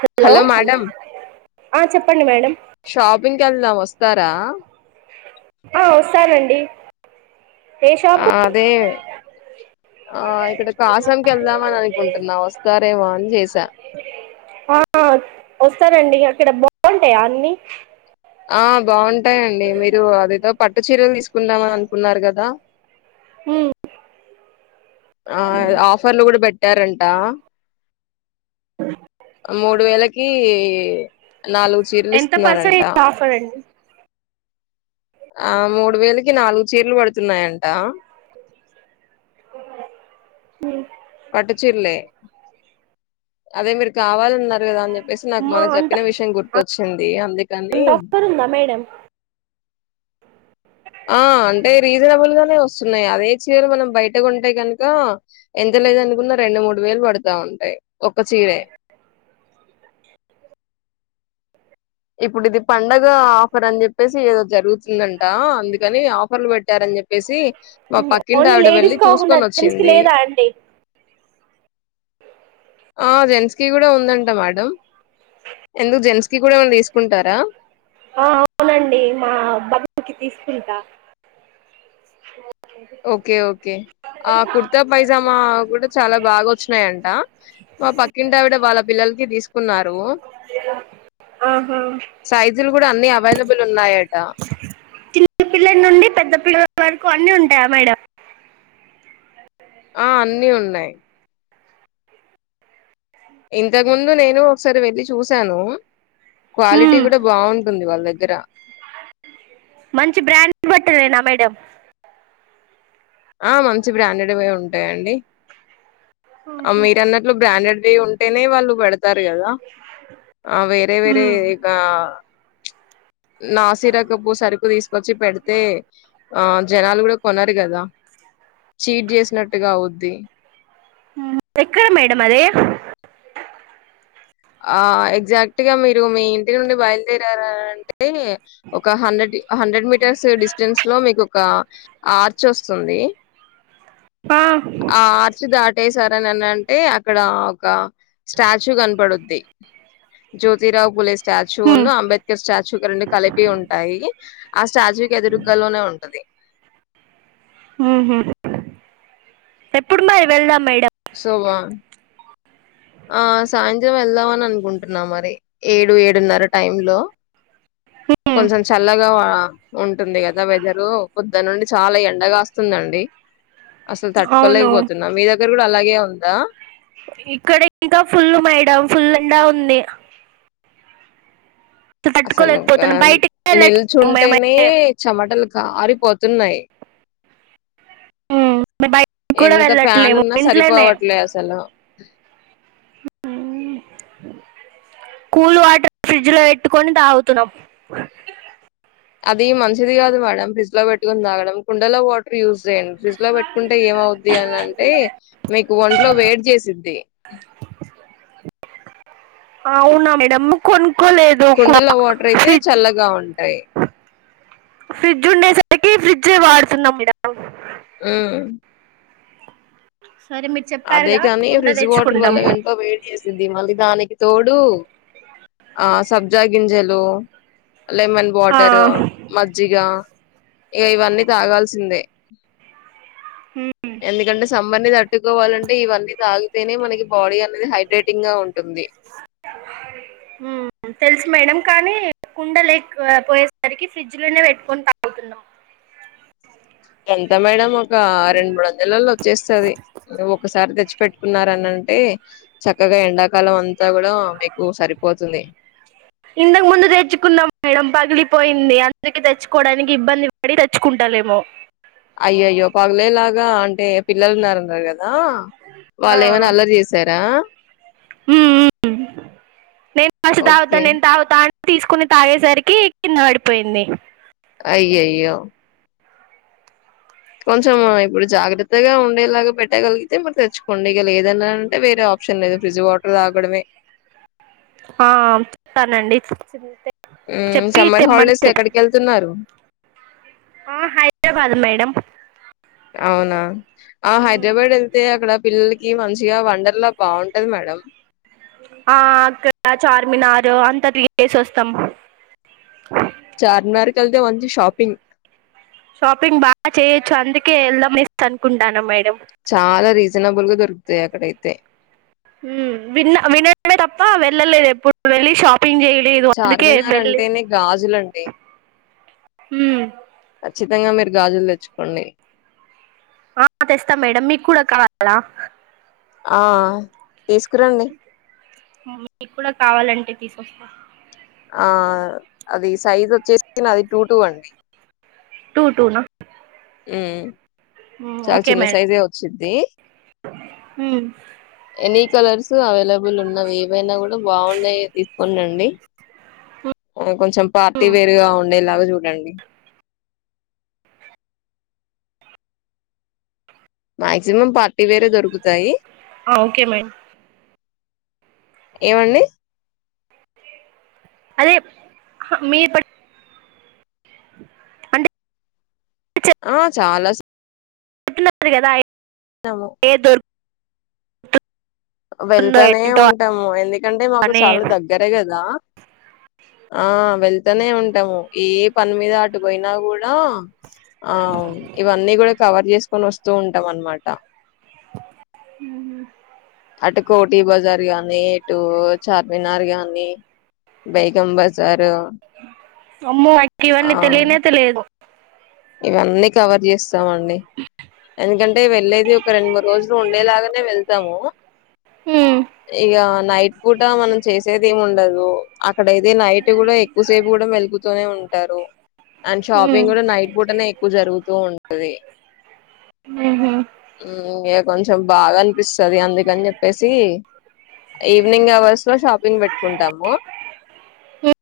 Hello ఆ చెప్పండి madam షాపింగ్కి వెళ్దాం వస్తారా ఆ వస్తానండి ఏ ఆ షాపు అదే ఆ ఇక్కడ కాసంకి వెళ్దామని అనుకుంటున్నా వస్తారేమో అని చేసా. ఆ వస్తానండీ అక్కడ బాగుంటాయా అన్నీ. ఆ బావుంటాయండి మీరు అదేదో పట్టు చీరలు తీసుకుందామని అనుకున్నారు గదా మ్మ్. ఆ ఆఫర్ లో కూడా పెట్ పెట్టారంటా మూడు వేలకి ఈ ఎంత పర్సంటే [inaudible] ఆఫర్ అండి. ఆ మూడు వేలకి నాలుగు చీరలు పడుతున్నాయంటా. హు పట్టు చీరలే అదే మీర్ కావాలన్నారు గదా అని చెప్పసీ, నాకు మా మొన్న అంత చెప్పిన విషయం గుర్తొచ్ చ్చిందీ అందుక్ అంత ఆఫ [inaudible] ఉందా మేడం. ఆ అంటే రీజనబుల్ గానే వస్తున్నాయి. అదే చీరలు మనం బయట కొంటే గనుకా ఎంత లేదనుకున్న రెండు మూడు వేలు పడుతా ఉంటాయి. ఒక్క చీరే ఇప్పుడు ఇది పండగా ఆఫర్ అని చెప్పేసి ఏదో జరుగుతుందంటా. అందుకనీ ఆఫర్లు పెట్టారని చెప్పేసీ. ఓన్లీ లేడీస్ కాకుండా జెంట్స్ కి వచ్చింది లేదా అండి. ఆ జెంట్స్ కి గూడా ఉందంట మేడం. ఎందుకు జెంట్స్ కి కూడా ఏమన్న తీస్ కుంటారా. ఆ అవునండీ, మా బాబుకి తీసుకుంటా. ఓకే ఓకే ఆ కుర్తా పైజామా కూడ చాలా బాగా వచ్చినాయంటా. మా పక్కింటి ఆవిడ వాళ్ళ పిల్లలకి తీసుకున్నారూ. ఆహా సైజులు కూడా అన్నీ అవైలబుల్ ఉన్నాయ చిన్న పిల్లల నుండి పెద్ద పిల్లల్ వరక్ కొన్నీ ఉంటాయా మేడం. ఆ అన్నీ ఉన్నాయి. ఇంతకు ముందు నేనూ ఒకసారి వెళ్ళి చూసానూ. క్వాలిటీ మ్మ్. కూడా బాగుంటుంది వాళ్ దగ్ గ్గరా మంచి బ్రాండ్ బట్టలేనా మేడం. ఆ మంచి బ్రాండెడ్వే ఉంటాయండి. ఆ మీరు అన్నట్లు బ్రాండెడ్ వే ఉంటేనే వాళ్ళు పెడత తారు గదా ఆ వేరే వేరే మ్మ్. ఇగా నాసీరకపు సరుకు తీసు కొచ్చి పెడితే. ఆ జనాలు కూడా కొనరు గదా. చీట్ చేసినట్టుగా అవుద్ది. ఎక్కడ మేడం అది ఆ ఎగ్జాక్ట్ గా మీరు మీ ఇంటి నుండి బయలుదేరారంటే ఒక హండ్రెడ్ హండ్రెడ్ మీటర్స్ డిస్టెన్స్ లో మీకు ఒక ఆర్చ్ వస్తుంది ఆ ఆ ఆర్చ్ దాటేసారననంటే అక్కడ ఒక స్టాచ్యూ కనపడుద్ది. జ్యోతిరావు పులే మ్మ్. స్టాచ్యూను అంబేద్కర్ స్టాచ్యూ క రెండు కలిపి ఉంటాయి ఆ స్టాచ్యూ కి ఎదురుగ్గల్లు లోనే ఉంటది. హ్మ్మ్ ఎప్పుడు మరి వెళ్దాం మేడ్ సోవా ఆ సాయంత్రం వెళ్దామని అనుకుంటున్నా మరి. ఏడు ఏడున్నర టైమ్ లో, మ్మ్. కొంచెం చల్లగా ఉంటుంది గదా వెదరూ పొద్దుడ్ నుండి చాలా ఎండగాస్తుందండి. అసల్ అవును తట్టుకోలేకపోతున్నా మీ దగ్ గ్గర గూడా అలాగే ఉందా. ఇక్కడ ఇంకా ఫుల్లు మేడం ఫుల్ల్ల్ ఎండా ఉంది. అసలు ఆ తట్టుకోలేకపోతున్నాం బయటికి వెళ్ళట్లేము నిల్చుంటేనే మేమైతే చెమటలు కారిపోతున్నాయి మ్మ్. మేము బయటికి కూడా ఎంత ఫ్యాన్ వెళ్ళట్లేము ఉన్నా ఇంట్లోనే సరిపోవట్లే అసలు కూల్ వాటర్ ఫ్రిడ్జ్ లో పెట్టుకొని తాగుతున్నాం అది మంచిది కాదు మేడం ఫ్రిడ్జ్ లో పెట్టుకుని తాగడం కుండలో వాటర్ యూజ్ చేయండి ఫ్రిజ్ లో పెట్టుకుంటే ఏమవుద్ది అని అంటే మీకు ఒంట్లో వేడ్ చేసిద్ది. అవునా మేడమ్ కొన్ కుండల వాటర్ అయితే చల్లగా ఉంటాయి ఫ్రిడ్జ్ ఉండేసరికి ఫ్రిడ్జ్ ఏ వాడుతున్నాం మేడం మ్మ్ సరే మీరు అదే చెప్పారుగా కాని కుండ ఫ్రిడ్జ్ వాటర్ తెచ్చుకుంటాం వల్ల ఒంట్లో వేడి చేసిద్ది మళ్ళీ దానికి తోడు ఆ సబ్జా గింజలు లెమన్ ఆ, వాటరు మజ్జిగ ఇక ఇవన్నీ తాగాల్సిందే మ్మ్. ఎందుకంటే సంబర్నీ తట్టు కోవాలంటే ఇవన్నీ తాగితేనే మనకి బాడీ అనేది హైడ్రేటింగ్ గా ఉంన్ హ్మ్మ్ తెలుసు మేడం కానీ కుండ లేకపోయేసరికి ఫ్రిడ్జ్లోనే పెట్టుకొని తాగుతున్నాం ఎంత మేడం ఒక రెండు మూడు వందలలో వచ్చేస్తది ఒకసారి తెచ్చిపెట్టుకున్నారని అంటే అంటే చక్కగా ఎండాకాలం అన్ ఇంతకు ముందు తెచ్చుకున్నాం మేడం పగిలిపోయింది అ అందుకే తెచ్చుకోవడానికి ఇబ్బంది పడి తెచ్చుకుంటలేము అయ్యోయ్యో పగలేలాగా అంటే పిల్లలు ఉన్నారన్నారు కదా ఆ వాళ్ళు ఏమైనా అల్లరి చేసారా హ్మ్మ్ నేను జ్యూసు ఓకే తగలేన్ తాగుతా తీసుకుని తాగేసరికి కింద పడిపోయింది అయ్యోయో కొంచం ఇప్పుడు జాగ్రత్తగా ఉండేలాగ పెట్టగలిగితే మరి తెచ్చుకోండి ఇక లేదని అంటే వేరే ఆప్షన్ లేదు ఫ్రిడ్జ్ వాటర్ తాగడమే ఆ వేస్తానండి సర్ మ్మ్ సమ్మర్ హాలిడేస్ ఎక్కడికి వెళ్తున్నారు ఆ, హై హైదరాబాద్ మేడం అవునా ఆ మ్మ్. హైదరాబాద్ వెళ్తే అక్కడ పిల్లలకి కి మంచిగా వండర్లా బాగుంటది మేడం ఆ అక్కడ చార్మినార్ అంతా తిరగేసి ఒస్తాం చార్మినార్ ఎల్తే మంచి షాపింగ్ షాపింగ్ బాగా చేయొచ్చు అందుకే ఎళ్ద మిస్ అనుకుంటాన్న మేడం చాల రీజనబుల్ గా దొరుకుతయి అక్కడయితే విన్న వినడమే తప్ప వెళ్ళలేదు ఎప్పుడు వెళ్ళి షాప్ పింజెలి ఇది అందుకే చార్మినార్ వెళ్లి అంటేనే గాజులండి ఖచ్చితంగ మీరు గాజులు తెచ్చుకోండి ఆ తెస్తాం మేడం మీకు కూడ కావాల ఆ తీసుకురండి మీకు కూడ కావాలంటె తీస్ వస్త ఆ అది సైజ్ వచ్చేసి నాది టూ టూ అండి టూ టూ నా ఎ చాల చిన్న సైజే వచ్చింది ది హుమ్ కు అవైలబ లు ఉన్నా ఏవైనా కూడ బాగున్నాయి ఉండండి అ ఎ కొంచెం పార్టీ మ్మ్ వేర్ గా ఉండేలాగ చూ తాండి మాక్సిమం పార్టీ వేరే దొరుకుతయి ఓకే మయ్ ఏమండి అదే మీరు పట్ అంటె అ చాల టున్నారు కదా ము ఏ దొరు వెళ్తానే ఏంటో ఉంటాము ఎందుకంటే మాకు అని చాల దగ్గరే కదా ఆ వెళ్తనే ఉంటాము ఏ పని మీద అటుపోయినా కూడా ఆ ఇవన్నీ కూడ కవర్ చేసి తీసుకొని వస్తూటాం అనమాట ఉమ్ అటు కోటి బజార్ గాని ఇటు చార్మినార్ కగాని బేగం బజారు అమ్మో అక్ ఆ ఇవన్నీ తెలియనె తే లేదు ఇవన్నీ కవర్ చేస్ ఇస్తామండి ఎందుకం వెళ్లేది ఒక రెండు మూడు రోజులు ఉండేలాగానే వెళ్త సము మ్మ్. ఇగ నైట్ కూడా మనం చేసేది ఉండదు అక్కడయితే ఇది నైట్ కూడా ఎక్కువసేపు కూడా మెలుగుతూనే ఉంటారు అండ్ మ్మ్ షాపింగ్ కూడా నైట్ పూటనే జరుగుంది ఉంటది మ్మ్ హ్మ్ కొంచెం బాగా అనిపిస్తుది అందుకని చెప్పేసి ఈవినింగ్ అవర్స్ లో షాపింగ్ పెట్టుకుంటాము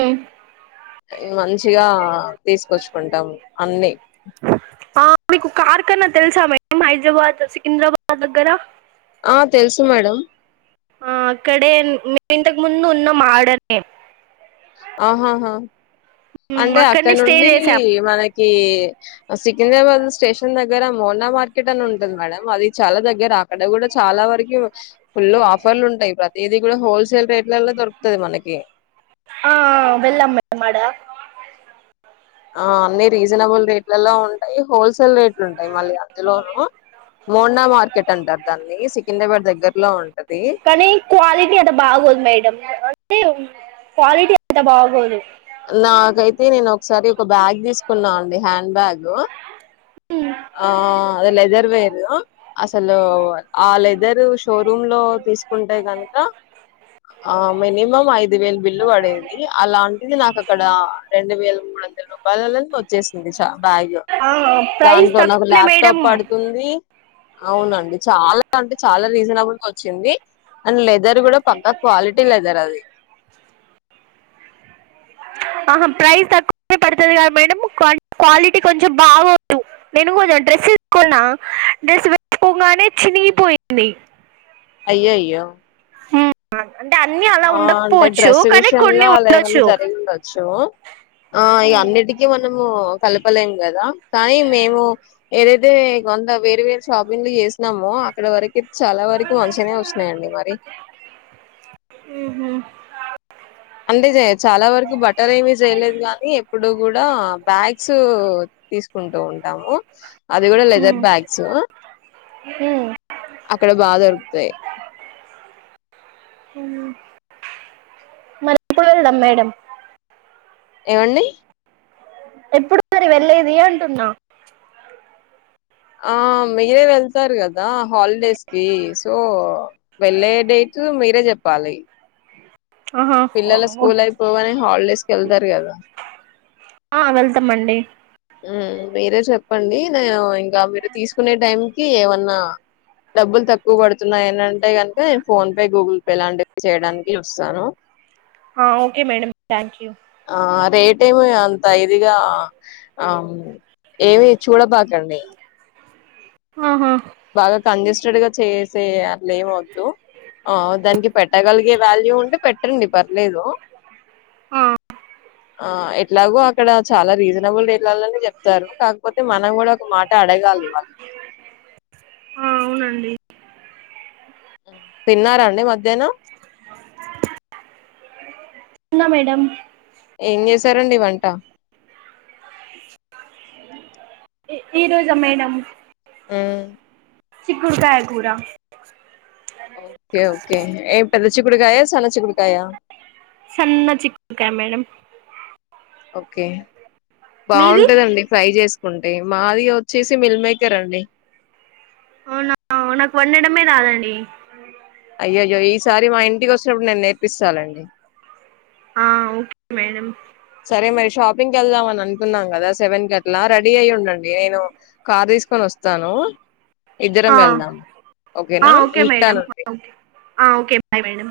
మ్మ్. మంచి మంచిగా తీసుకొచ్చుకుంటాం అన్ని ఆ మీకు కార్ కన్నా తెలుసా మేం హైదరాబాద్ సికింద్రాబాద్ దగ్గర ఆ తెలుసు మేడం ఆ అక్కడే ఇంతకు ముందు ఉన్న మడనే ఆహాహా అంటే అక్కడ అక్కడనే స్టే నుండి చేసాం మనకి సికింద్రాబాద్ స్టేషన్ దగ్గర మోడా మార్కెట్ అని ఉంటుది మేడం అది చాలా దగ్గర అక్కడ కూడా చాలా వరకు ఫుల్ ఆఫర్లు ఉంటాయి ప్రతిదీ కూడా హోల్సేల్ రేట్లలో దొరుకుతది మనకి ఆ వెళ్లమ్మ మడ ఆ అన్ని రీజనబుల్ రేట్లలో ఉంటాయి హోల్సేల్ రేట్ లు ఉంటాయి మళ్ళీ అందులోను మోడా మార్కెట్ అంటారు దాన్ని సికింద్రాబాద్ దగ్గర్లో ఉంటది కానీ అే క్వాలిటీ అంత బాగోదు నాకైతే నేను ఒకసారి ఒక బ్యాగ్ తీసుకున్నాను అండి హ్యాండ్ బ్యాగ్ ఆ అద ఎదారువే అసలు ఆ లేదు ఇద్దరు షోరూమ్ లో తీసుకుంటే కనుక ఆ మినిమం ఐదు వేలు విలువ పడేది అలాంటిది నాకు ఇక్కడ రెండు వేల మూడుందలో వాళ్ళల వచ్చేసింది చ భాయ్ గా ఆ ప్రైస్ దాంట్లో నాకు తక్కువనే మేడం ల్యాప్టాప్ పడుతుంది అవునండి చాలా అంటే చాలా రీజనబుల్గా వచ్చింది అండ్ లెదర్ కూడా పక్క క్వాలిటీ లెదర్ అది ఆహ ప్రైస్ తక్కువే పడుతది కదా మేడం క్వాలిటీ కొంచెం బాగోదు నేను కొంచెం డ్రెస్ వేసుకున్నా డ్రెస్ వేసుకోగానే చినిగిపోయింది అయ్యోయ్యో అంటే అన్ని అలా ఆ అంటే ఉండకపోవచ్చు డ్రెస్ కానీ విషయంలో కొన్ని అలా ఏమైన్నా ఉండొచ్చు జరిగి ఉండచ్చు ఆ ఇ అన్నిటికీ మనము కలపలేం కదా కానీ మేము ఏదైతే కొంత వేరు వేరు షాపింగ్లు చేసినామో అక్కడ వరకు చాలా వరకు మంచిగానే వస్తున్నాయండి మరి ఉహు అంతేజెయచ్ చాలా వరకు బట్టర్ ఏమీ చేయలేదు గానీ ఇప్పుడు కూడా బ్యాగ్స్ తీసుకుంటూ ఉంటాము అది కూడా లెదర్ మ్మ్ బ్యాగ్స్ హ్మ్ అక్కడ బాగా దొరుకుతయి మరెప్పుడెళ్దం మేడం ఏవండి ఎప్పుడు మరి వెళ్లేది అంటున్నా ఆ మీరే వెళ్తారు గ దా హాలిడేస్కీ సో వెళ్ళే డేట్ మీరే చెప్పాలి ఆహా పిల్లల స్కూల్ అయిపోగనె హాలిడేస్కెళ్తారు కదా ఆ వెళ్తాం అండి హుం మీరే చెప్పండి నేను ఇంకా మీరు తీసుకునే టైం కి ఏమన్నా డబ్బులు తక్కువ పడుతున్నాయనంటే ఫోన్ పే గూగుల్ పే లాంటివి చేయడానికి చూస్తాను హా ఓకే మేడం థ్యాంక్ యూ ఏమీ అంత ఇదిగా ఆ ఏమి చూడబాకండి ఆహా బాగా కంజెస్టెడ్ గా చేస్ చే అట్లేమొద్దు ఆ దానికి పెట్ ట్టగలిగే వాల్యూ ఉంటే పెట్టండి పర్లేదు ఆ ఆ ఎట్లాగో అక్కడ చాలా రీజనబుల్ రేట్ ట్లల్లనే చెప్తారు కాకపోతే మనం కూడా ఒక మాట అడగాలి వాళ్ళని ఆ అవునండి తిన్నారా అండి మధ్యాహ్నం న్నా మేడం ఏం చేసారండి వంట ఈరోజా మేడం హ్మ్. చిక్కుడుకాయ కూరా ఓకే ఓకే ఏం తెల్లుస్ చిక్కుడుగాయ, సన్నచిక్కుడుకాయ సన్నచిక్కుడుకాయ మేడం. ఓకే మీది బాగుంటదండి ఫ్రై చేస్ కుంటే మాది ఒచ్చేసి మిల్ మేకర్ అండి అవునా నాకు వండడమే రాదండి అయ్యయో ఈసారి మా ఇంటికొచ్చినప్పుడు నేను నేర్పిస్తాలెండి ఆ ఓకే మేడం రే మరి షపింగ్కి వెళ్దా అని అనుకున్నాం కదా సెవన్ కట్లా రెడీ అయి ఉం ండి నేను కర్ తీస్ కొనోస్తాను. ఇద్దరం ఆ వెళ్దాం ఆ ఓకేనా ఓకే మేడం ఇకాద్నుండి ఓకే ఆ ఓకే బాయ్ మేడం